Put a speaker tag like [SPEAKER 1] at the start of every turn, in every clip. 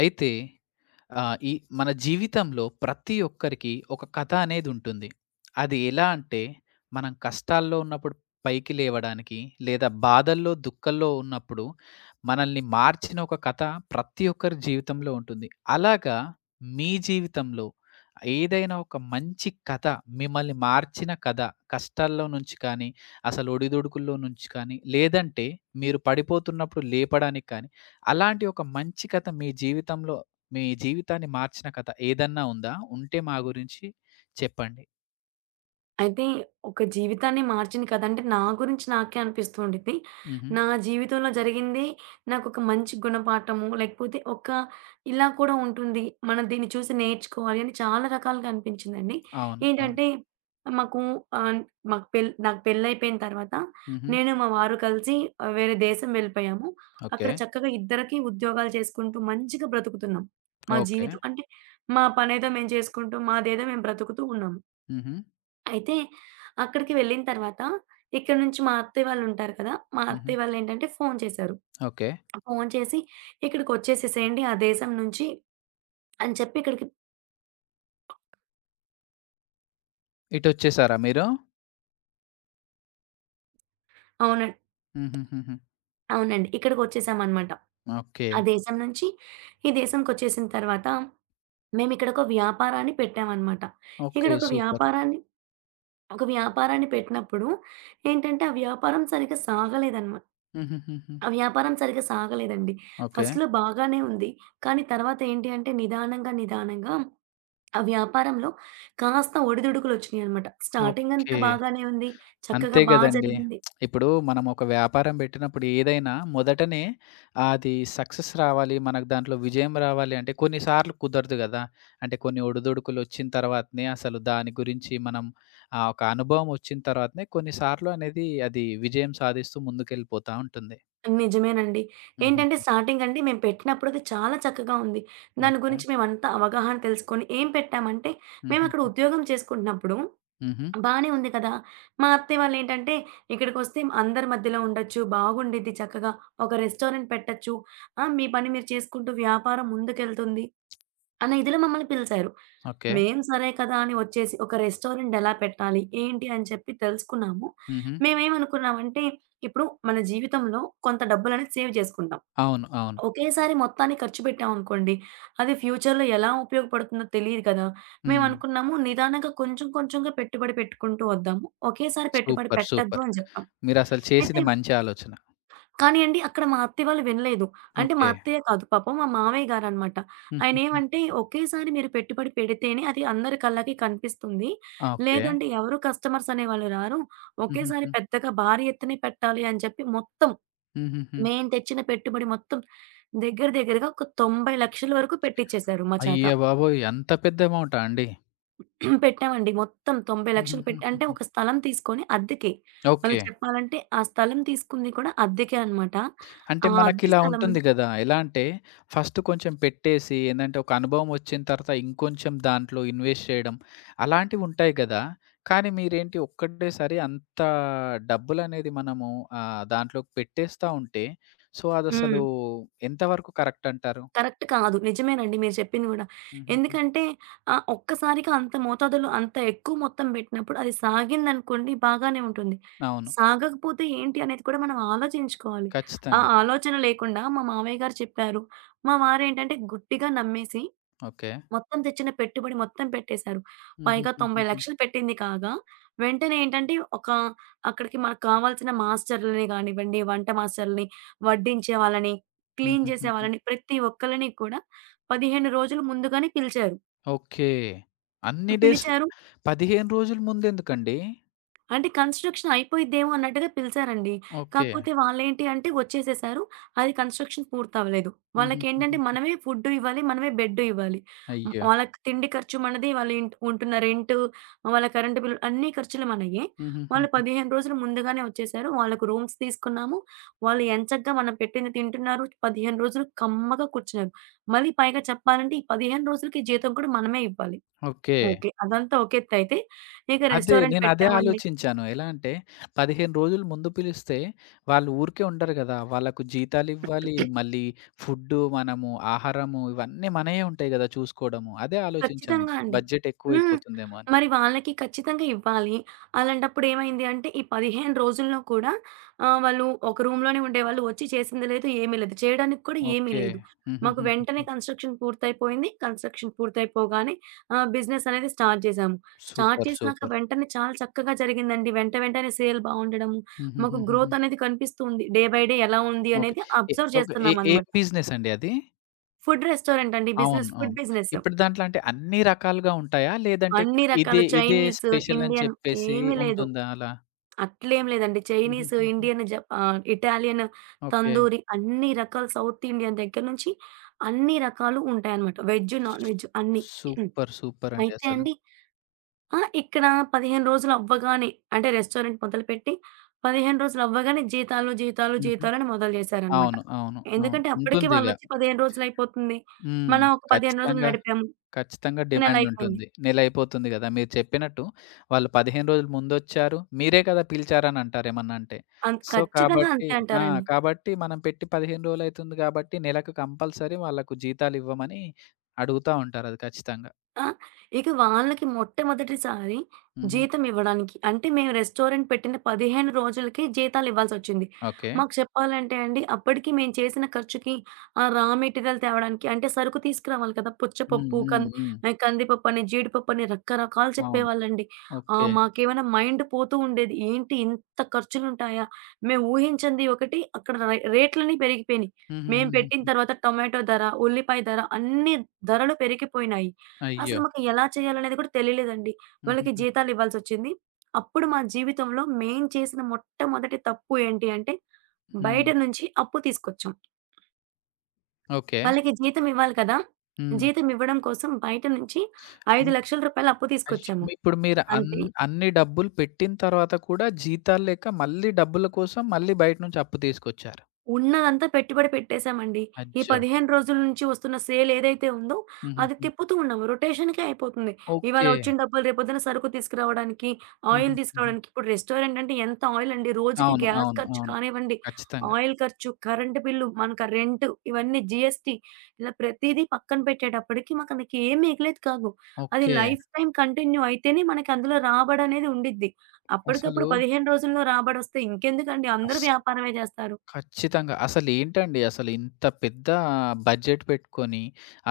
[SPEAKER 1] అయితే, ఆ! ఈ మన జీవితంలో ప్రతి ఒక్కరికి ఒక కథ అనేది ఉంటుంది. అది ఎలా అంటే, మనం కష్టాల్లో ఉన్నప్పుడు పైకి లేవడానికి, లేదా బాధల్లో, దుఃఖంలో ఉన్నప్పుడు మనల్ని మార్చిన ఒక కథ ప్రతి ఒక్కరి జీవితంలో ఉంటుంది. అలాగా మీ జీవితంలో ఏదైనా ఒక మంచి కథ, మిమ్మల్ని మార్చిన కథ, కష్టాల్లో నుంచి కానీ, అసలు ఒడిదుడుకుల్లో నుంచి కానీ, లేదంటే మీరు పడిపోతున్నప్పుడు లేపడానికి కానీ, అలాంటి ఒక మంచి కథ మీ జీవితంలో మీ జీవితాన్ని మార్చిన కథ ఏదన్నా ఉందా? ఉంటే మా గురించి చెప్పండి.
[SPEAKER 2] అయితే ఒక జీవితాన్నే మార్చింది కదా! అంటే నా గురించి నాకే అనిపిస్తూ ఉండిద్ది.
[SPEAKER 1] హుహు.
[SPEAKER 2] నా జీవితంలో జరిగింది నాకొక మంచి గుణపాఠము, లేకపోతే ఒక ఇలా కూడా ఉంటుంది. మనం దీన్ని చూసి నేర్చుకోవాలి అని చాలా రకాలుగా అనిపించిందండి.
[SPEAKER 1] అవును. అవును.
[SPEAKER 2] ఏంటంటే మాకు ఆహ్, మాకు పెళ్ నాకు పెళ్లయిపోయిన తర్వాత
[SPEAKER 1] హుహు.
[SPEAKER 2] నేను, మా వారు కలిసి వేరే దేశం వెళ్ళిపోయాము.
[SPEAKER 1] ఓకే.
[SPEAKER 2] అక్కడ చక్కగా ఇద్దరికీ ఉద్యోగాలు చేసుకుంటూ మంచిగా బ్రతుకుతున్నాం. మా
[SPEAKER 1] ఓకే.
[SPEAKER 2] జీవితం అంటే మా పనేదో మేము చేసుకుంటూ, మాదేదో మేము బ్రతుకుతూ ఉన్నాము.
[SPEAKER 1] హుహు.
[SPEAKER 2] అయితే అక్కడికి వెళ్ళిన తర్వాత ఇక్కడి నుంచి మా అత్తయ్య వాళ్ళుంటారు కదా! మా
[SPEAKER 1] హుహు.
[SPEAKER 2] అత్తయ్య వాళ్ళేంటంటే ఫోను చేశారు.
[SPEAKER 1] ఓకే.
[SPEAKER 2] ఫోను చేసి, "ఇక్కడికొచ్చేసేసేయండి ఆ దేశం నుంచి" అని చెప్పి ఇక్కడికి
[SPEAKER 1] ఇటొచ్చేసారా మీరు?
[SPEAKER 2] అవునండి.
[SPEAKER 1] హుహుహుహు.
[SPEAKER 2] అవునండి. ఇక్కడికొచ్చేసామనమాట.
[SPEAKER 1] ఓకే.
[SPEAKER 2] ఆ దేశం నుంచి ఈ దేశంకొచ్చేసిన తర్వాత మేమిక్కడొక వ్యాపారాన్ని పెట్టామనమాట.
[SPEAKER 1] ఓకే.
[SPEAKER 2] ఇక్కడొక
[SPEAKER 1] సూపర్.
[SPEAKER 2] వ్యాపారాన్ని ఒక వ్యాపారాన్ని పెట్టినప్పుడు ఏంటంటే,
[SPEAKER 1] హుహుహుహు.
[SPEAKER 2] ఆ వ్యాపారం సరిగ్గా సాగలేదండి.
[SPEAKER 1] ఓకే.
[SPEAKER 2] ఫస్ట్‌లో బాగానే ఉంది. కానీ తర్వాత ఏంటి అంటే నిదానంగా, నిదానంగా ఆ వ్యాపారంలో కాస్త ఒడిదుడుకులొచ్చినాయన్నమాట. స్టార్టింగ్ అంతా
[SPEAKER 1] ఓకే.
[SPEAKER 2] బాగానే ఉంది.
[SPEAKER 1] అంతే
[SPEAKER 2] చక్కగా బా
[SPEAKER 1] గదండీ.
[SPEAKER 2] జరిగింది.
[SPEAKER 1] ఇప్పుడు మనం ఒక వ్యాపారం బెట్టినప్పుడు ఏదైనా మొదటనే అది సక్సెస్ రావాలి, మనకు దాంట్లో విజయం రావాలి అంటే కొన్నిసార్లు కుదరదు గదా! అంటే కొన్ని ఒడిదుడుకులొచ్చిన తర్వాతనే అసలు దాని గురించి మనం ఒక అనుభవం ఒచ్చిన తర్వాతనే కొన్నిసార్లు అనేది అది విజయం సాధిస్తూ ముందుకెళ్ళిపోతా ఉంటుంది.
[SPEAKER 2] నిజమేనండి.
[SPEAKER 1] హుహుహు.
[SPEAKER 2] ఏంటంటే స్టార్టింగ్ అండి మేము పెట్టినప్పుడు అది చాలా చక్కగా ఉంది. దాని
[SPEAKER 1] ఓకే.
[SPEAKER 2] గురించి మేమంతా అవగాహన తెలుసుకొని ఏం పెట్టామంటే, మేమక్కడ
[SPEAKER 1] హుహుహు.
[SPEAKER 2] ఉద్యోగం చేసుకుంటున్నప్పుడు
[SPEAKER 1] హుహు.
[SPEAKER 2] బానే ఉంది కదా! మా అత్తయ్య వాళ్ళేంటంటే, "ఇక్కడికొస్తే అందరి మధ్యలో ఉండొచ్చు, బాగుండిద్ది చక్కగా, ఒక రెస్టారెంట్ పెట్టొచ్చు. ఆ! మీ పని మీరు చేసుకుంటూ వ్యాపారం ముందుకెళ్తుంది." అన్న ఇదిలో మమ్మల్ని పిలిచారు.
[SPEAKER 1] ఓకే.
[SPEAKER 2] మేము సరే కదా! అని వచ్చేసి ఒక రెస్టారెంట్ ఎలా పెట్టాలి? ఏంటి? అని చెప్పి తెలుసుకున్నాము.
[SPEAKER 1] హుహు.
[SPEAKER 2] మేమేమనుకున్నామంటే ఇప్పుడు మన జీవితంలో కొంత డబ్బులనేది సేవ్ చేసుకుంటాం.
[SPEAKER 1] అవును. అవును.
[SPEAKER 2] ఒకేసారి మొత్తాన్ని ఖర్చు పెట్టామనుకోండి, అది ఫ్యూచర్‌లో ఎలా ఉపయోగపడుతుందో తెలీదు కదా!
[SPEAKER 1] హ్మ్.
[SPEAKER 2] మేమనుకున్నాము నిదానంగా కొంచెం కొంచెంగా పెట్టుబడి పెట్టుకుంటూ వద్దాము. ఒకేసారి పెట్టుబడి
[SPEAKER 1] సూపర్.
[SPEAKER 2] పెట్టొద్దు
[SPEAKER 1] సూపర్.
[SPEAKER 2] అని చెప్పాం.
[SPEAKER 1] మీరసలు
[SPEAKER 2] అయితే
[SPEAKER 1] చేసింది మంచి ఆలోచన.
[SPEAKER 2] కానీ అండి అక్కడ మా అత్తయ్య వాళ్ళు వినలేదు. అంటే మా
[SPEAKER 1] ఓకే.
[SPEAKER 2] అత్తయ్య కాదు పాపం మా మామయ్య గారనమాట.
[SPEAKER 1] హుహుహు.
[SPEAKER 2] ఆయనేమంటే ఒకేసారి మీరు పెట్టుబడి పెడితేనే అది అందరి కళ్ళకి కనిపిస్తుంది.
[SPEAKER 1] ఓకే.
[SPEAKER 2] లేదంటే ఎవరు కస్టమర్స్ అనేవాళ్ళు రారు. ఒకేసారి
[SPEAKER 1] హుహుహు.
[SPEAKER 2] పెద్దగా భారీ ఎత్తునే పెట్టాలి అని చెప్పి మొత్తం
[SPEAKER 1] హుహుహు.
[SPEAKER 2] మేము తెచ్చిన పెట్టుబడి మొత్తం దగ్గర దగ్గరగా ఒక 90,00,000 వరకు పెట్టిచ్చేసారు మా చేత.
[SPEAKER 1] అయ్యబాబోయ్! అంత పెద్ద అమౌంటా అండి?
[SPEAKER 2] పెట్టామండి మొత్తం 90,00,000 పెట్టి అంటే
[SPEAKER 1] హుహుహుహుహు.
[SPEAKER 2] ఒక స్థలం తీసుకొని అద్దెకే. మళ్ళీ
[SPEAKER 1] ఓకే.
[SPEAKER 2] చెప్పాలంటే ఆ స్థలం తీసుకుంది కూడా అద్దెకే అనమాట.
[SPEAKER 1] అంటే
[SPEAKER 2] ఆ అద్దె
[SPEAKER 1] మనకిలా
[SPEAKER 2] స్థలం
[SPEAKER 1] ఉంటుంది గదా! ఎలా అంటే ఫస్ట్ కొంచెం పెట్టేసి ఏందంటే ఒక అనుభవం వచ్చిన తర్వాత ఇంకొంచెం దాంట్లో ఇన్వెస్ట్ చేయడం అలాంటివుంటాయి గదా! కానీ మీరేంటి ఒక్కటేసారి అంత డబ్బులనేది మనము దాంట్లోకి పెట్టేస్తా ఉంటే సో, అదసలు
[SPEAKER 2] హ్మ్.
[SPEAKER 1] ఎంతవరకు కరెక్ట్ అంటారు?
[SPEAKER 2] కరెక్ట్ కాదు. నిజమేనండి మీరు చెప్పింది గూడా.
[SPEAKER 1] హుహుహు.
[SPEAKER 2] ఎందుకంటే ఒక్కసారిగా అంత మోతాదులో అంత ఎక్కువ మొత్తం బెట్టినప్పుడు అది సాగిందనుకోండి బాగానే ఉంటుంది.
[SPEAKER 1] అవును.
[SPEAKER 2] సాగకపోతే ఏంటి అనేది కూడా మనం ఆలోచించుకోవాలి. ఆ
[SPEAKER 1] ఖచ్చితంగా.
[SPEAKER 2] ఆలోచన లేకుండా మా మామయ్య గారు చెప్పారు. మా వారేంటంటే గుట్టిగా నమ్మేసి
[SPEAKER 1] ఓకే.
[SPEAKER 2] మొత్తం తెచ్చిన పెట్టుబడి మొత్తం పెట్టేశారు. పైగా
[SPEAKER 1] హుహుహుహుహు.
[SPEAKER 2] 90,00,000 పెట్టింది కాగా, వెంటనే ఏంటంటే ఒక అక్కడికి మనకు కావాల్సిన మాస్టర్‌లని గానివ్వండి, వంట మాస్టర్‌లని, వడ్డించే వాళ్ళని, క్లీన్ చేసే
[SPEAKER 1] హుహుహుహు.
[SPEAKER 2] వాళ్ళని, ప్రతి ఒక్కళ్ళని కూడా 15 రోజులు ముందుగానే పిలిచారు.
[SPEAKER 1] ఓకే. అన్ని డేస్
[SPEAKER 2] పిలిచారు.
[SPEAKER 1] 15 రోజుల ముందెందుకండి?
[SPEAKER 2] అంటే కన్‌స్ట్రక్షన్ అయిపోయిద్దేమో అన్నట్టుగా పిలిచారండి.
[SPEAKER 1] ఓకే.
[SPEAKER 2] కాకపోతే వాళ్ళేంటి అంటే వచ్చేసేసారు. అది కన్‌స్ట్రక్షన్ పూర్తవ్వలేదు. వాళ్ళకేంటంటే
[SPEAKER 1] హుహుహుహుహు.
[SPEAKER 2] మనమే ఫుడ్డు ఇవ్వాలి. మనమే బెడ్డు ఇవ్వాలి. హ్మ్.
[SPEAKER 1] అయ్యో!
[SPEAKER 2] వాళ్ళకి తిండి ఖర్చు మనది. వాళ్ళు ఇంట్ ఉంటున్న రెంటు, వాళ్ళ కరెంటు బిల్లు అన్ని ఖర్చులు మనయ్యే. వాళ్ళు
[SPEAKER 1] హుహుహుహు.
[SPEAKER 2] 15 రోజులు ముందుగానే వచ్చేసారు. వాళ్ళకి రూమ్స్ తీసుకున్నాము. వాళ్ళు ఎంచక్కా మనం పెట్టింది తింటున్నారు. 15 రోజులు కమ్మగా కూర్చున్నారు. మళ్ళీ పైగా చెప్పాలంటే ఈ 15 రోజులకి జీతం కూడా మనమే ఇవ్వాలి.
[SPEAKER 1] ఓకే.
[SPEAKER 2] ఓకే. అదంతా ఒక ఎత్తయితే, ఇక
[SPEAKER 1] అదే
[SPEAKER 2] రెస్టారెంట్
[SPEAKER 1] నేనదే
[SPEAKER 2] పెట్టామండి.
[SPEAKER 1] ఆలోచించాను. ఎలా అంటే 15 రోజులు ముందు పిలిస్తే వాళ్ళు ఊరికే ఉండరు గదా! వాళ్ళకు జీతాలివ్వాలి, మళ్ళీ ఫుడ్డు, మనము ఆహారము ఇవన్నీ మనయే ఉంటాయి గదా! చూసుకోవడము. అదే ఆలోచించాను.
[SPEAKER 2] ఖచ్చితంగా అండి.
[SPEAKER 1] బడ్జెట్
[SPEAKER 2] హ్మ్.
[SPEAKER 1] ఎక్కువైపోతుందేమో అని.
[SPEAKER 2] మరి వాళ్ళకి ఖచ్చితంగా ఇవ్వాలి. అలాంటప్పుడు ఏమైంది అంటే, ఈ 15 రోజుల్లో కూడా వాళ్ళు ఒక రూమ్‌లోనే ఉండేవాళ్ళు. వచ్చి చేసింది లేదు, ఏమీ లేదు. చేయడానికి కూడా ఏమీ
[SPEAKER 1] ఓకే.
[SPEAKER 2] లేదు. మాకు
[SPEAKER 1] హుహుహుహుహు.
[SPEAKER 2] వెంటనే కన్‌స్ట్రక్షన్ పూర్తయిపోయింది. కన్‌స్ట్రక్షన్ పూర్తయిపోగానే బిజినెస్ అనేది స్టార్ట్ చేశాము. Start
[SPEAKER 1] super.
[SPEAKER 2] చేసినాక
[SPEAKER 1] సూపర్.
[SPEAKER 2] వెంటనే చాలా చక్కగా జరిగిందండి. వెంట వెంటనే సేల్ బావుండడము, మాకు
[SPEAKER 1] హుహుహుహుహు.
[SPEAKER 2] గ్రోత్ అనేది కనిపిస్తుంది. డే బై డే ఎలా ఉంది
[SPEAKER 1] ఓకే.
[SPEAKER 2] అనేది అబ్జర్వ్
[SPEAKER 1] ఏం
[SPEAKER 2] చేస్తున్నామనమాట.
[SPEAKER 1] బిజినెస్ అండి అది?
[SPEAKER 2] ఫుడ్ రెస్టారెంట్ అండి
[SPEAKER 1] అవును.
[SPEAKER 2] బిజినెస్. ఫుడ్
[SPEAKER 1] అవును.
[SPEAKER 2] బిజినెస్.
[SPEAKER 1] ఇప్పుడు దాంట్లో అంటే అన్ని రకాలుగా ఉంటాయా? లేదంటే
[SPEAKER 2] అన్ని
[SPEAKER 1] ఇదే,
[SPEAKER 2] రకాలు
[SPEAKER 1] ఇదే
[SPEAKER 2] చైనీస్,
[SPEAKER 1] స్పెషల్ అని
[SPEAKER 2] ఇండియన్
[SPEAKER 1] చెప్పేసి
[SPEAKER 2] ఏమి లేదు.
[SPEAKER 1] ఉంటుందా అలా?
[SPEAKER 2] అట్లేం లేదండి. చైనీస్,
[SPEAKER 1] హుహుహుహు.
[SPEAKER 2] ఇండియన్, జప ఇటాలియన్,
[SPEAKER 1] ఓకే.
[SPEAKER 2] తందూరి అన్ని రకాల సౌత్ ఇండియన్ దగ్గర నుంచి అన్ని రకాలు ఉంటాయన్నమాట. వెజ్, నాన్ వెజ్ అన్నీ.
[SPEAKER 1] సూపర్. సూపర్ అండి
[SPEAKER 2] అయితే
[SPEAKER 1] అసలు.
[SPEAKER 2] అండి ఆ! ఇక్కడ 15 రోజులు అవ్వగానే అంటే రెస్టారెంట్ మొదలుపెట్టి 15 రోజులు అవ్వగానే జీతాలు, జీతాలు,
[SPEAKER 1] హుహు.
[SPEAKER 2] జీతాలని మొదలు చేశారన్నమాట.
[SPEAKER 1] అవును. అవును. అవును.
[SPEAKER 2] ఎందుకంటే అప్పటికి
[SPEAKER 1] ఉంటుందిగ.
[SPEAKER 2] వాళ్ళొచ్చి 15 రోజులయిపోతుంది.
[SPEAKER 1] హ్మ్.
[SPEAKER 2] మనం ఒక 15 రోజులు
[SPEAKER 1] ఖచ్చితంగా
[SPEAKER 2] నడిపాము.
[SPEAKER 1] ఖచ్చితంగా
[SPEAKER 2] నెలయిపోయింది.
[SPEAKER 1] డిమాండుంటుంది. నెల అయిపోతుంది గదా! మీరు చెప్పినట్టు వాళ్ళు 15 రోజులు ముందొచ్చారు. మీరే కదా పిలిచారని అంటారు ఏమన్నా అంటే.
[SPEAKER 2] అంత్
[SPEAKER 1] సో,
[SPEAKER 2] ఖచ్చితంగా
[SPEAKER 1] కాబట్టి
[SPEAKER 2] అంతే
[SPEAKER 1] ఆ!
[SPEAKER 2] అంటారండి.
[SPEAKER 1] కాబట్టి మనం పెట్టి 15 రోజులైతుంది గాబట్టి, నెలకు కంపల్సరీ వాళ్ళకు జీతాలివ్వమని అడుగుతా ఉంటారు. అది ఖచ్చితంగా.
[SPEAKER 2] ఆ! ఇక వాళ్ళకి మొట్టమొదటిసారి
[SPEAKER 1] హుహు.
[SPEAKER 2] జీతం ఇవ్వడానికి అంటే మేము రెస్టారెంట్ పెట్టిన 15 రోజులకే జీతాలివ్వాల్సొచ్చింది.
[SPEAKER 1] ఓకే.
[SPEAKER 2] మాకు చెప్పాలంటే అండి అప్పటికి మేము చేసిన ఖర్చుకి ఆ రా మెటీరియల్ తేవడానికి అంటే సరుకు తీసుకురావాలి కదా!
[SPEAKER 1] హ్మ్.
[SPEAKER 2] పుచ్చపప్పు,
[SPEAKER 1] హ్మ్.
[SPEAKER 2] కం
[SPEAKER 1] హ్మ్.
[SPEAKER 2] కందిపప్పని, జీడిపప్పని రకరకాలు
[SPEAKER 1] అవును.
[SPEAKER 2] చెప్పేవాళ్ళండి.
[SPEAKER 1] ఓకే.
[SPEAKER 2] మాకేమైనా మైండ్ పోతూ ఉండేది. ఏంటి ఇంత ఖర్చులుంటాయా? మేము ఊహించింది ఒకటి అక్కడ రై రేట్లన్నీ పెరిగిపోయినియి. మేము పెట్టిన
[SPEAKER 1] హుహుహుహుహు.
[SPEAKER 2] తర్వాత టొమాటో ధర, ఉల్లిపాయ ధర అన్ని ధరలు పెరిగిపోయినాయి. అసలు
[SPEAKER 1] అయ్యో!
[SPEAKER 2] మాకు ఎలా చేయాలనేది కూడా తెలియలేదండి. వాళ్ళకి
[SPEAKER 1] హుహుహు.
[SPEAKER 2] జీతాలివ్వాల్సొచ్చింది. అప్పుడు మా జీవితంలో మేం చేసిన మొట్టమొదటి తప్పు ఏంటి అంటే,
[SPEAKER 1] హ్మ్.
[SPEAKER 2] బయట నుంచి అప్పు తీసుకొచ్చాం.
[SPEAKER 1] ఓకే.
[SPEAKER 2] వాళ్ళకి జీతం ఇవ్వాలి కదా!
[SPEAKER 1] హ్మ్.
[SPEAKER 2] జీతం ఇవ్వడం కోసం బయట నుంచి రూ. 5,00,000 అప్పు
[SPEAKER 1] అయ్యో!
[SPEAKER 2] తీసుకొచ్చాము.
[SPEAKER 1] మీ ఇప్పుడు మీరు అన్
[SPEAKER 2] అంతే
[SPEAKER 1] అన్ని డబ్బులు పెట్టిన తర్వాత కూడా జీతాలు లేక మళ్ళీ డబ్బుల కోసం మళ్ళీ బయట నుంచి అప్పు తీసుకొచ్చారు.
[SPEAKER 2] ఉన్నదంతా పెట్టుబడి పెట్టేసామండి. ఈ
[SPEAKER 1] అజ్జో!
[SPEAKER 2] 15 రోజుల నుంచి వస్తున్న సేల్ ఏదైతే ఉందో, అది
[SPEAKER 1] హుహుహు.
[SPEAKER 2] తిప్పుతూ ఉన్నాము. రొటేషన్‌కే అయిపోతుంది. ఇవాళ
[SPEAKER 1] ఓకే.
[SPEAKER 2] వచ్చిన డబ్బులు రేపొద్దున సరుకు తీసుకురావడానికి, ఆయిల్
[SPEAKER 1] హుహుహు.
[SPEAKER 2] తీసుకురావడానికి. ఇప్పుడు రెస్టారెంట్ అంటే ఎంత ఆయిల్ అండి. రోజుకి
[SPEAKER 1] అవును.
[SPEAKER 2] గ్యాస్
[SPEAKER 1] అవును.
[SPEAKER 2] ఖర్చు
[SPEAKER 1] అవును.
[SPEAKER 2] కానివ్వండి,
[SPEAKER 1] ఖచ్చితంగా.
[SPEAKER 2] ఆయిల్ ఖర్చు, కరెంట్ బిల్లు, మనకు ఆ రెంట్ ఇవన్నీ జీఎస్టీ ఇలా ప్రతీదీ పక్కన పెట్టేటప్పటికి మనకి ఏం మిగిలేది కాదు. అది
[SPEAKER 1] ఓకే.
[SPEAKER 2] లైఫ్ టైమ్ కంటిన్యూ అయితేనే మనకి అందులో రాబడనేది ఉండిద్ది.
[SPEAKER 1] అసలు
[SPEAKER 2] అప్పటికప్పుడు 15 రోజుల్లో రాబడొస్తే ఇంకెందుకండి అందరూ
[SPEAKER 1] అస్
[SPEAKER 2] వ్యాపారమే జేస్తారు.
[SPEAKER 1] ఖచ్చితంగా. అసలేంటండి అసలు ఇంత పెద్ద బడ్జెట్ పెట్టుకొని,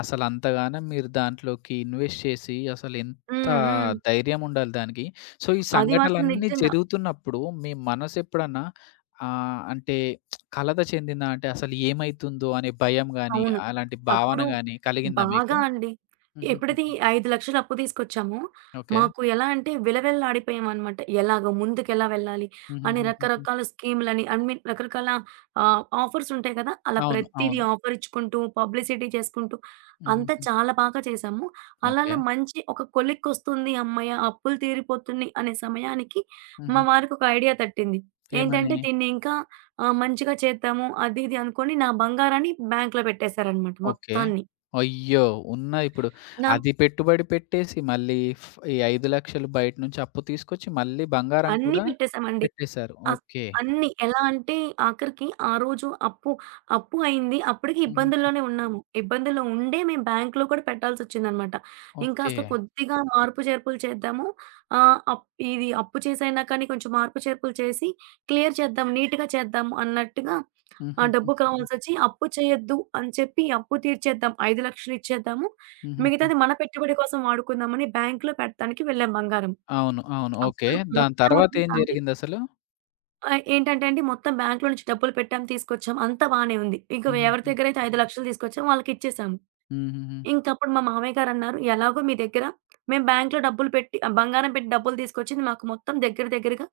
[SPEAKER 1] అసలంతగానం మీరు దాంట్లోకి ఇన్వెస్ట్ చేసి, అసలెంత
[SPEAKER 2] హ్మ్. హ్మ్.
[SPEAKER 1] ధైర్యం ఉండాలి దానికి. సో, ఈ
[SPEAKER 2] అది మాత్రం
[SPEAKER 1] సంఘటనలన్నీ
[SPEAKER 2] నిజంగా.
[SPEAKER 1] జరుగుతున్నప్పుడు మీ మనసెప్పుడన్నా అంటే కలత చెందిందా? అంటే అసలు ఏమైతుందో అనే భయం గాని,
[SPEAKER 2] అవును.
[SPEAKER 1] అలాంటి భావన
[SPEAKER 2] అప్పుడు
[SPEAKER 1] గాని కలిగిందా మీకు?
[SPEAKER 2] బాగా అండి. ఎప్పుడైతే
[SPEAKER 1] హుహుహుహు.
[SPEAKER 2] ఈ 5,00,000 అప్పు తీసుకొచ్చామో,
[SPEAKER 1] ఓకే.
[SPEAKER 2] మాకు ఎలా అంటే విలవిల్లాడిపోయామనమాట. ఎలాగో ముందుకెలా వెళ్ళాలి అని
[SPEAKER 1] హుహుహుహుహు.
[SPEAKER 2] రకరకాల స్కీములని ఐ మీన్ రకరకాల ఆఫర్స్ ఉంటాయి కదా! అలా
[SPEAKER 1] అవును.
[SPEAKER 2] ప్రతీది
[SPEAKER 1] అవును.
[SPEAKER 2] ఆఫర్ ఇచ్చుకుంటూ, పబ్లిసిటీ చేసుకుంటూ అంతా
[SPEAKER 1] హుహుహు.
[SPEAKER 2] చాలా బాగా చేశాము. అలా
[SPEAKER 1] ఓకే.
[SPEAKER 2] అలా మంచి ఒక కొలిక్కొస్తుంది హమ్మయ్య! అప్పులు తీరిపోతున్నాయి అనే సమయానికి మా
[SPEAKER 1] హుహుహు.
[SPEAKER 2] వారికొక ఐడియా తట్టింది. ఏంటంటే
[SPEAKER 1] ఏమని?
[SPEAKER 2] దీన్ని ఇంకా ఆ! మంచిగా చేద్దాము. అది ఇది అనుకోని నా బంగారాన్ని బ్యాంక్‌లో పెట్టేశారనమాట
[SPEAKER 1] ఓకే.
[SPEAKER 2] మొత్తాన్ని.
[SPEAKER 1] అయ్యో! ఉన్న ఇప్పుడు
[SPEAKER 2] నా
[SPEAKER 1] అది పెట్టుబడి పెట్టేసి మళ్ళీ ఫ్ ఈ 5,00,000 బయట నుంచి అప్పు తీసుకొచ్చి మళ్ళీ బంగారం
[SPEAKER 2] అన్నీ
[SPEAKER 1] కూడా
[SPEAKER 2] పెట్టేసామండి.
[SPEAKER 1] పెట్టేశారు.
[SPEAKER 2] అ
[SPEAKER 1] ఓకే.
[SPEAKER 2] అన్నీ. ఎలా అంటే ఆఖరికి ఆ రోజు అప్పు అప్పు అయింది. అప్పటికి
[SPEAKER 1] హుహుహు.
[SPEAKER 2] ఇబ్బందుల్లోనే ఉన్నాము. ఇబ్బందుల్లో ఉండే మేము బ్యాంక్‌లో కూడా పెట్టాల్సొచ్చిందనమాట.
[SPEAKER 1] ఓకే.
[SPEAKER 2] ఇంకాస్త కొద్దిగా మార్పు చేర్పులు చేద్దాము. ఆహ్, అప్ ఇది అప్పు చేసైనా కానీ కొంచెం మార్పు చేర్పులు చేసి క్లియర్ చేద్దాం, నీట్‌గా చేద్దాం అన్నట్టుగా ఆ డబ్బు
[SPEAKER 1] హుహుహుహుహు.
[SPEAKER 2] కావాల్సొచ్చి అప్పు చేయొద్దు అని చెప్పి అప్పు తీర్చేద్దాం. 5,00,000 ఇచ్చేద్దాము.
[SPEAKER 1] హుహుహు.
[SPEAKER 2] మిగతాది మన పెట్టుబడి కోసం వాడుకుందామని బ్యాంక్‌లో పెట్టడానికి వెళ్ళాం బంగారం.
[SPEAKER 1] అవును. అవును. ఓకే.
[SPEAKER 2] అప్పుడు
[SPEAKER 1] దాని తర్వాత ఏం
[SPEAKER 2] మొట్టమొదటిసారి
[SPEAKER 1] జరిగిందసలు?
[SPEAKER 2] ఆ! ఏంటంటే అండి, మొత్తం బ్యాంక్‌లో నుంచి డబ్బులు పెట్టాం, తీసుకొచ్చాం. అంతా బానే ఉంది. ఇంక ఎవరి
[SPEAKER 1] హుహుహు.
[SPEAKER 2] దగ్గరైతే 5,00,000 తీసుకొచ్చామో వాళ్ళకిచ్చేసాము.
[SPEAKER 1] హుహుహు.
[SPEAKER 2] ఇంకప్పుడు మా మామయ్య గారన్నారు, "ఎలాగో మీ దగ్గర మేము బ్యాంక్‌లో డబ్బులు పెట్టి బంగారం పెట్టి డబ్బులు తీసుకొచ్చింది మాకు మొత్తం దగ్గర దగ్గరగా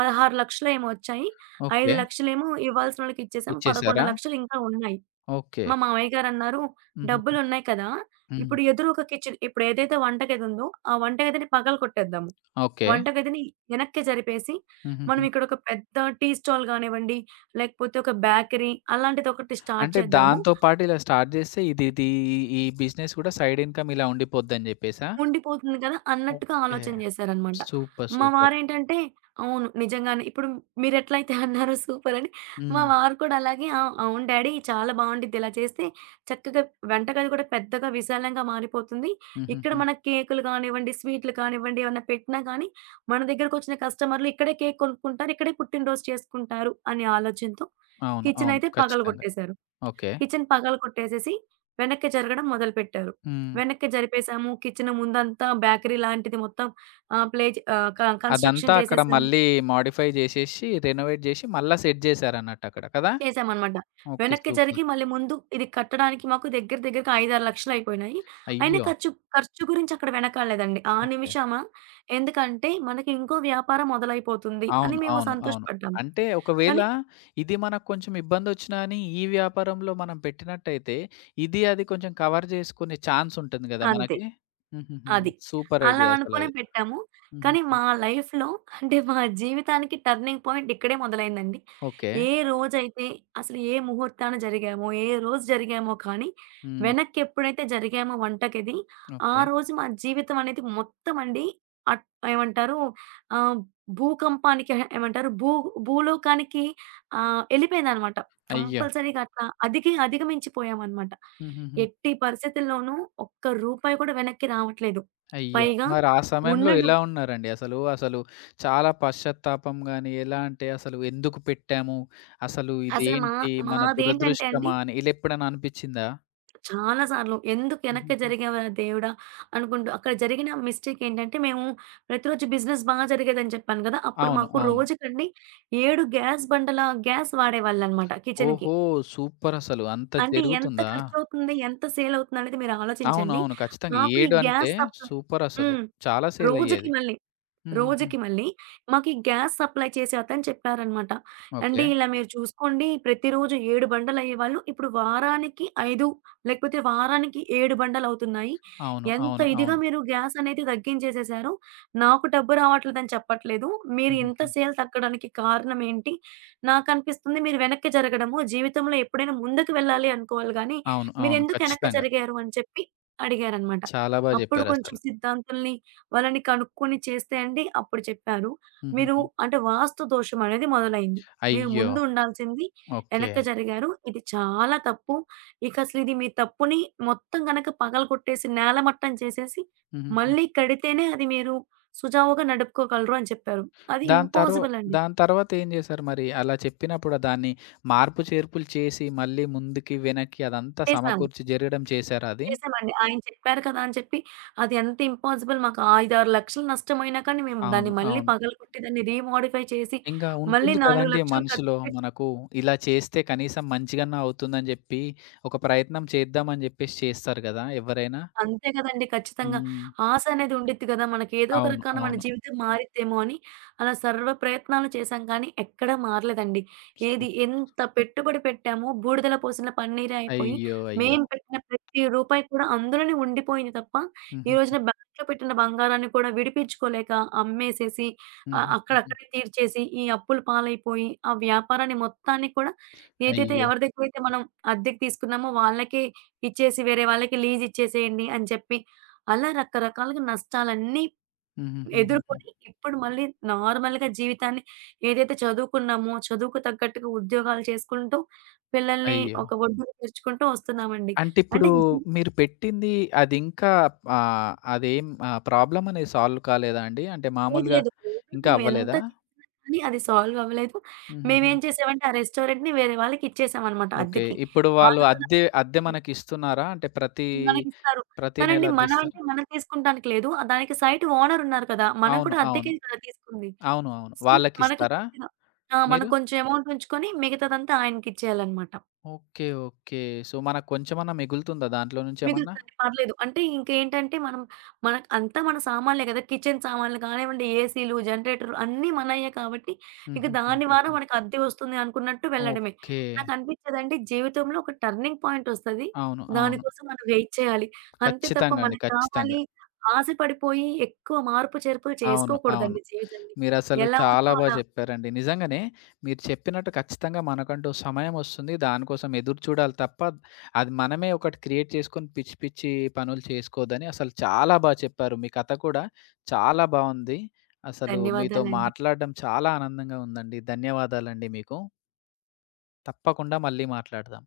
[SPEAKER 2] 16,00,000 ఏమో వచ్చాయి.
[SPEAKER 1] ఓకే.
[SPEAKER 2] 5,00,000ఏమో ఇవ్వాల్సినోళ్ళకిచ్చేసాం.
[SPEAKER 1] ఇచ్చేసారా?
[SPEAKER 2] 11,00,000 ఇంకా ఉన్నాయి."
[SPEAKER 1] ఓకే.
[SPEAKER 2] మా మామయ్య గారన్నారు,
[SPEAKER 1] హుహుహు.
[SPEAKER 2] "డబ్బులున్నాయి కదా!
[SPEAKER 1] హ్మ్.
[SPEAKER 2] ఇప్పుడు ఎదురు ఒక కిచెన్ ఇప్పుడు ఏదైతే వంటగదుందో, ఆ వంటగదిని పగలగొట్టేద్దాము."
[SPEAKER 1] ఓకే.
[SPEAKER 2] వంటగదిని వెనక్కే జరిపేసి, మనం
[SPEAKER 1] హుహుహు.
[SPEAKER 2] ఇక్కడొక పెద్ద టీ స్టాల్ గానివ్వండి, లేకపోతే ఒక బేకరీ అలాంటిదొకటి స్టార్ట్
[SPEAKER 1] అంటే
[SPEAKER 2] చేద్దాము.
[SPEAKER 1] దాంతో పాటు ఇలా స్టార్ట్ జేస్తే ఈ బిజినెస్ కూడా సైడ్ ఇన్‌కమ్ ఇలా ఉండిపోద్దని జెప్పేసా?
[SPEAKER 2] ఉండిపోతుంది కదా! అన్నట్టుగా
[SPEAKER 1] ఓకే.
[SPEAKER 2] ఆలోచన చేశారనమాట.
[SPEAKER 1] సూపర్.
[SPEAKER 2] మా
[SPEAKER 1] సూపర్.
[SPEAKER 2] వారేంటంటే అవును. నిజంగానే. ఇప్పుడు మీరెట్లయితే అన్నారో సూపర్ అని, మా
[SPEAKER 1] హ్మ్.
[SPEAKER 2] వారు కూడా అలాగే "ఆ! అవును డాడీ చాలా బావుండిద్ది. ఇలా చేస్తే చక్కగా వంటగది కూడా పెద్దగా విశాలంగా మారిపోతుంది. ఇక్కడ
[SPEAKER 1] హుహుహు.
[SPEAKER 2] మన కేకులు కానివ్వండి, స్వీట్లు కానివ్వండి ఏమన్నా పెట్టినా కానీ, మన దగ్గరకొచ్చిన కస్టమర్లు ఇక్కడే కేక్ కొనుక్కుంటారు. ఇక్కడే పుట్టినరోజు చేసుకుంటారు" అనే ఆలోచనతో
[SPEAKER 1] అవును. అవును.
[SPEAKER 2] కిచెనయితే
[SPEAKER 1] ఖచ్చితంగా.
[SPEAKER 2] పగలగొట్టేశారు.
[SPEAKER 1] ఓకే.
[SPEAKER 2] కిచెన్ పగలగొట్టేసేసి వెనక్కి జరగడం మొదలుపెట్టారు.
[SPEAKER 1] హ్మ్.
[SPEAKER 2] వెనక్కి జరిపేసాము. కిచెన్ ముందంతా బేకరీ లాంటిది మొత్తం ఆహ్, ప్లే చే ఆహ్, క
[SPEAKER 1] అదంతా
[SPEAKER 2] కన్‌స్ట్రక్షన్
[SPEAKER 1] అక్కడ
[SPEAKER 2] చేసేసాం.
[SPEAKER 1] మళ్ళీ మోడిఫై జేసేసి, రెనోవేట్ జేసి, మళ్ళా సెట్ జేశారన్నట్టక్కడ. కదా!
[SPEAKER 2] చేశామనమాట.
[SPEAKER 1] ఓకే.
[SPEAKER 2] వెనక్కి జరిగి
[SPEAKER 1] సూపర్.
[SPEAKER 2] మళ్ళీ ముందు ఇది కట్టడానికి మాకు దగ్గర దగ్గరగా 5, 6 లక్షలు అయిపోయినాయి. అయినా
[SPEAKER 1] అయ్యో!
[SPEAKER 2] ఖర్చు ఖర్చు గురించి అక్కడ వెనకాడలేదండి. ఆ
[SPEAKER 1] ఓకే.
[SPEAKER 2] నిమిషాన ఎందుకంటే మనకి ఇంకో వ్యాపారం మొదలైపోతుంది అని
[SPEAKER 1] అవును.
[SPEAKER 2] మేము
[SPEAKER 1] అవును. అవును.
[SPEAKER 2] సంతోషపడ్డాము.
[SPEAKER 1] అంటే ఒకవేళ
[SPEAKER 2] కానీ
[SPEAKER 1] ఇది మనకు కొంచెం ఇబ్బందొచ్చినా అని ఈ వ్యాపారంలో మనం పెట్టినట్టయితే, ఇది అది కొంచెం కవర్ జేసుకునే ఛాన్స్ ఉంటుంది గదా!
[SPEAKER 2] అంతే.
[SPEAKER 1] మనకి. హుహుహు.
[SPEAKER 2] అది.
[SPEAKER 1] సూపర్
[SPEAKER 2] అలా
[SPEAKER 1] ఐడియా
[SPEAKER 2] అనుకునే
[SPEAKER 1] అసలది.
[SPEAKER 2] పెట్టాము. కానీ
[SPEAKER 1] హుహుహు.
[SPEAKER 2] మా లైఫ్‌లో అంటే మా జీవితానికి టర్నింగ్ పాయింట్ ఇక్కడే మొదలైందండి.
[SPEAKER 1] ఓకే.
[SPEAKER 2] ఏ రోజైతే అసలు ఏ ముహూర్తాన జరిగామో, ఏ రోజు జరిగామో కానీ
[SPEAKER 1] హ్మ్.
[SPEAKER 2] వెనక్కి ఎప్పుడైతే జరిగామో వంటగది, ఆ
[SPEAKER 1] ఓకే.
[SPEAKER 2] రోజు మా జీవితం అనేది మొత్తం అండి అట్ ఏమంటారు ఆహ్, భూకంపానికి అహా! ఏమంటారు భూ భూలోకానికి ఎళ్ళిపోయిందనమాట.
[SPEAKER 1] అయ్యో!
[SPEAKER 2] కంపల్సరీగా అట్లా అధికి అధిగమించిపోయామనమాట.
[SPEAKER 1] హుహుహు.
[SPEAKER 2] ఎట్టి పరిస్థితుల్లోనూ ఒక్క రూపాయి కూడా వెనక్కి రావట్లేదు.
[SPEAKER 1] అయ్యో!
[SPEAKER 2] పైగా
[SPEAKER 1] మరి ఆ
[SPEAKER 2] ఉన్న
[SPEAKER 1] సమయంలో ఎలా
[SPEAKER 2] డబ్
[SPEAKER 1] ఉన్నారండి అసలు? అసలు చాలా పశ్చాత్తాపం గాని, ఎలా అంటే అసలు ఎందుకు పెట్టాము? అసలు
[SPEAKER 2] అసలు
[SPEAKER 1] ఇదేంటి? మన
[SPEAKER 2] మాదేంటంటే అండి
[SPEAKER 1] దురదృష్టమా అని ఇలా ఎప్పుడైనా అనిపిచ్చిందా?
[SPEAKER 2] చాలా సార్లు ఎందుకు వెనక్కి
[SPEAKER 1] హుహుహు.
[SPEAKER 2] జరిగావురా దేవుడా! అనుకుంటూ అక్కడ జరిగిన మిస్టేక్ ఏంటంటే మేము ప్రతిరోజు బిజినెస్ బాగా జరిగేదని చెప్పాను కదా! అప్పుడు
[SPEAKER 1] అవును.
[SPEAKER 2] మాకు
[SPEAKER 1] అవును.
[SPEAKER 2] రోజుకండి 7 గ్యాస్ వాడేవాళ్ళనమాట కిచెన్‌కి.
[SPEAKER 1] ఓహో! సూపర్ అసలు. అంత
[SPEAKER 2] అంటే ఎంత
[SPEAKER 1] జరుగుతుందా?
[SPEAKER 2] ఖర్చవుతుంది? ఎంత సేల్ అవుతుందనేది మీరు
[SPEAKER 1] అవును.
[SPEAKER 2] ఆలోచించండి.
[SPEAKER 1] అవును. ఖచ్చితంగా.
[SPEAKER 2] మాకు ఈ
[SPEAKER 1] 7 అంటే
[SPEAKER 2] గ్యాస్ సప్లై
[SPEAKER 1] సూపర్ అసలు.
[SPEAKER 2] హ్మ్.
[SPEAKER 1] చాలా సేల్
[SPEAKER 2] రోజుకి
[SPEAKER 1] అయ్యేది.
[SPEAKER 2] మళ్ళీ.
[SPEAKER 1] హుహుహు.
[SPEAKER 2] రోజుకి మళ్ళీ మాకీ గ్యాస్ సప్లై చేసే అతను చెప్పారనమాట.
[SPEAKER 1] ఓకే.
[SPEAKER 2] "అండి ఇలా మీరు చూసుకోండి ప్రతిరోజు 7 బండలయ్యేవాళ్ళు ఇప్పుడు వారానికి 5 లేకపోతే వారానికి 7 బండలవుతున్నాయి.
[SPEAKER 1] అవును.
[SPEAKER 2] ఎంత
[SPEAKER 1] అవును.
[SPEAKER 2] ఇదిగా
[SPEAKER 1] అవును.
[SPEAKER 2] మీరు గ్యాస్ అనేది తగ్గించేసేశారు. నాకు డబ్బు రావట్లేదని చెప్పట్లేదు. మీరు ఇంత
[SPEAKER 1] హుహుహు.
[SPEAKER 2] సేల్ తగ్గడానికి కారణం ఏంటి? నాకనిపిస్తుంది మీరు వెనక్కి జరగడము. జీవితంలో ఎప్పుడైనా ముందుకు వెళ్ళాలి అనుకోవాలి గానీ
[SPEAKER 1] అవును. అవును.
[SPEAKER 2] మీరెందుకు ఎనక్కి
[SPEAKER 1] ఖచ్చితంగా.
[SPEAKER 2] జరిగారు?" అని చెప్పి అడిగారనమాట.
[SPEAKER 1] చాలా బా
[SPEAKER 2] అప్పుడు కొంచెం
[SPEAKER 1] జెప్పారసలు.
[SPEAKER 2] సిద్ధాంతుల్ని వాళ్ళని కనుక్కొని చేస్తే అండి అప్పుడు చెప్పారు. మీరు
[SPEAKER 1] హుహుహు.
[SPEAKER 2] అంటే వాస్తు దోషం అనేది మొదలైంది. మీరు
[SPEAKER 1] అయ్యో!
[SPEAKER 2] ముందు ఉండాల్సింది
[SPEAKER 1] ఓకే.
[SPEAKER 2] ఎనక్కి జరిగారు. ఇది చాలా తప్పు. ఇక అసలు ఇది మీ తప్పుని మొత్తం గనక పగలగొట్టేసి, నేలమట్టం చేసేసి,
[SPEAKER 1] హుహుహు.
[SPEAKER 2] మళ్ళీ కడితేనే అది మీరు సుజావుగా నడుపుకోగలరు అని చెప్పారు. అది
[SPEAKER 1] దాని తర్వా
[SPEAKER 2] ఇంపాసిబుల్ అండి.
[SPEAKER 1] దాని తర్వాత ఏం చేశారు మరి? అలా చెప్పినప్పుడు దాన్ని మార్పు చేర్పులు చేసి మళ్ళీ ముందుకి, వెనక్కి అదంతా
[SPEAKER 2] చేశాము.
[SPEAKER 1] సమకూర్చి జరగడం చేశారా అది?
[SPEAKER 2] చేశామండి. ఆయన చెప్పారు కదా! అని చెప్పి అది ఎంత ఇంపాసిబుల్ మాకు 5, 6 లక్షలు నష్టమైనా కానీ మేము
[SPEAKER 1] అవును.
[SPEAKER 2] దాన్ని మళ్ళీ
[SPEAKER 1] అవును.
[SPEAKER 2] పగలగొట్టి దాన్ని రీమోడిఫై చేసి,
[SPEAKER 1] ఇంకా
[SPEAKER 2] మళ్ళీ
[SPEAKER 1] ఉంటుంది
[SPEAKER 2] 4
[SPEAKER 1] కదండీ
[SPEAKER 2] లక్షలు
[SPEAKER 1] మనసులో
[SPEAKER 2] ఖర్చు పె
[SPEAKER 1] మనకు ఇలా చేస్తే కనీసం మంచిగన్నా అవుతుందని చెప్పి ఒక ప్రయత్నం చేద్దామని చెప్పేసి చేస్తారు కదా ఎవరైనా.
[SPEAKER 2] అంతే కదండీ! ఖచ్చితంగా.
[SPEAKER 1] హ్మ్.
[SPEAKER 2] ఆశ అనేది ఉండిద్ది కదా! మనకి ఏదో ఒక
[SPEAKER 1] అవును.
[SPEAKER 2] రకాన మన
[SPEAKER 1] అవును.
[SPEAKER 2] జీవితం మారిద్దేమో అని అలా సర్వ ప్రయత్నాలు చేశాం కానీ ఎక్కడా మారలేదండి. ఏది
[SPEAKER 1] సూపర్.
[SPEAKER 2] ఎంత పెట్టుబడి పెట్టామో బూడిదలో పోసిన పన్నీరే అయిపోయి,
[SPEAKER 1] అయ్యో! అయ్యో!
[SPEAKER 2] మేము పెట్టిన ప్రతి రూపాయి కూడా అందులోనే ఉండిపోయింది తప్ప, ఈ
[SPEAKER 1] హుహుహు.
[SPEAKER 2] రోజున బ్యాంక్‌లో పెట్టిన బంగారాన్ని కూడా విడిపించుకోలేక అమ్మేసేసి
[SPEAKER 1] హుహుహుహు.
[SPEAKER 2] అక్కడక్కడే తీర్చేసి, ఈ అప్పుల పాలైపోయి, ఆ వ్యాపారాన్ని మొత్తాన్ని కూడా ఏదైతే
[SPEAKER 1] అయ్యో!
[SPEAKER 2] ఎవరి దగ్గరైతే మనం అద్దెకు తీసుకున్నామో వాళ్ళకే ఇచ్చేసి వేరే వాళ్ళకి లీజ్ ఇచ్చేసేయండి అని చెప్పి, అలా రకరకాలుగా నష్టాలన్నీ
[SPEAKER 1] హుహుహుహుహు.
[SPEAKER 2] ఎదుర్కొని, ఇప్పుడు మళ్ళీ నార్మల్‌గా జీవితాన్ని ఏదైతే చదువుకున్నామో, చదువుకు తగ్గట్టుగా ఉద్యోగాలు చేసుకుంటూ, పిల్లల్ని
[SPEAKER 1] అయ్యో!
[SPEAKER 2] ఒక ఒడ్డున చేర్చుకుంటూ వస్తున్నామండి.
[SPEAKER 1] అంటే
[SPEAKER 2] అంటే
[SPEAKER 1] ఇప్పుడు
[SPEAKER 2] జీవితం
[SPEAKER 1] మీరు పెట్టింది అదింకా అదేం ప్రాబ్లమ్ అనేది సాల్వ్ కాలేదా అండి? అంటే
[SPEAKER 2] లేదు
[SPEAKER 1] మామూలుగా
[SPEAKER 2] లేదు. ప్రాబ్లమ్
[SPEAKER 1] ఇంకా
[SPEAKER 2] మేమెంత
[SPEAKER 1] అవ్వలేదా?
[SPEAKER 2] చేసినా గాని అది సాల్వ్ అవ్వలేదు.
[SPEAKER 1] హుహుహు.
[SPEAKER 2] మేమేం చేసామంటే, ఆ రెస్టారెంట్‌ని వేరే వాళ్ళకి ఇచ్చేసామనమాట
[SPEAKER 1] ఓకే.
[SPEAKER 2] అద్దెకి.
[SPEAKER 1] ఇప్పుడు వాళ్ళు
[SPEAKER 2] వాళ్ళు కూడా
[SPEAKER 1] అద్దె మనకిస్తున్నారా? అంటే ప్రతి,
[SPEAKER 2] మనకిస్తారు.
[SPEAKER 1] ప్రతి నెల
[SPEAKER 2] కానండి
[SPEAKER 1] అద్దె
[SPEAKER 2] మన
[SPEAKER 1] ఇస్తారా?
[SPEAKER 2] అంటే మనం తీసుకుంటానికి లేదు. దానికి సైట్ ఓనర్ ఉన్నారు కదా! మనం
[SPEAKER 1] అవును.
[SPEAKER 2] కూడా
[SPEAKER 1] అవును.
[SPEAKER 2] అద్దెకే కదా తీసుకుంది.
[SPEAKER 1] అవును. అవును.
[SPEAKER 2] సో, మనకి
[SPEAKER 1] వాళ్ళకిస్తారా
[SPEAKER 2] కొద్దిగా ఆ! మనం
[SPEAKER 1] మీరు?
[SPEAKER 2] కొంచెం అమౌంట్ ఉంచుకొని మిగతాదంతా ఆయనకిచ్చేయాలన్నమాట.
[SPEAKER 1] ఓకే. ఓకే. సో, మనకు కొంచెమన్నా మిగులుతుందా దాంట్లో నుంచేమన్నా?
[SPEAKER 2] మిగులుతుంది. పర్లేదు. అంటే ఇంకేంటంటే మనం మనకు అంతా మన సామాన్లే కదా! కిచెన్ సామాన్లు కానివ్వండి, ఏసీలు, జనరేటర్లు అన్నీ మనయ్యే కాబట్టి ఇక దాని ద్వారా
[SPEAKER 1] హుహుహుహుహు.
[SPEAKER 2] మనకు అద్దె వస్తుంది అనుకున్నట్టు వెళ్ళడమే.
[SPEAKER 1] ఓకే.
[SPEAKER 2] నాకనిపించేదండి జీవితంలో ఒక టర్నింగ్ పాయింట్ ఒస్తది.
[SPEAKER 1] అవును. అవును.
[SPEAKER 2] దానికోసం మనం వెయిట్ చేయాలి. అంతే తప్ప
[SPEAKER 1] ఖచ్చితంగా అండి.
[SPEAKER 2] మనకు
[SPEAKER 1] ఖచ్చితంగా.
[SPEAKER 2] కావాలి ఆశపడిపోయి ఎక్కువ మార్పు చేర్పులు
[SPEAKER 1] అవును. అవును.
[SPEAKER 2] చేసుకోకూడదండి జీవితాన్ని.
[SPEAKER 1] మీరసలు
[SPEAKER 2] ఎలా
[SPEAKER 1] చాలా
[SPEAKER 2] ఉందో
[SPEAKER 1] బా
[SPEAKER 2] అలా.
[SPEAKER 1] జెప్పారండి. నిజంగానే మీరు చెప్పినట్టు ఖచ్చితంగా మనకంటూ సమయం ఒస్తుంది. దానికోసం ఎదురు చూడాలి తప్ప, అది మనమే ఒకటి క్రియేట్ చేసుకొని పిచ్చి పిచ్చి పనులు చేసుకోవద్దని అసలు చాలా బా చెప్పారు. మీ కథ కూడా చాలా బావుంది. అసలు మీతో
[SPEAKER 2] ధన్యవాదాలండి.
[SPEAKER 1] మాట్లాడడం చాలా ఆనందంగా ఉందండి. ధన్యవాదాలండి మీకు. తప్పకుండా మళ్ళీ మాట్లాడదాం.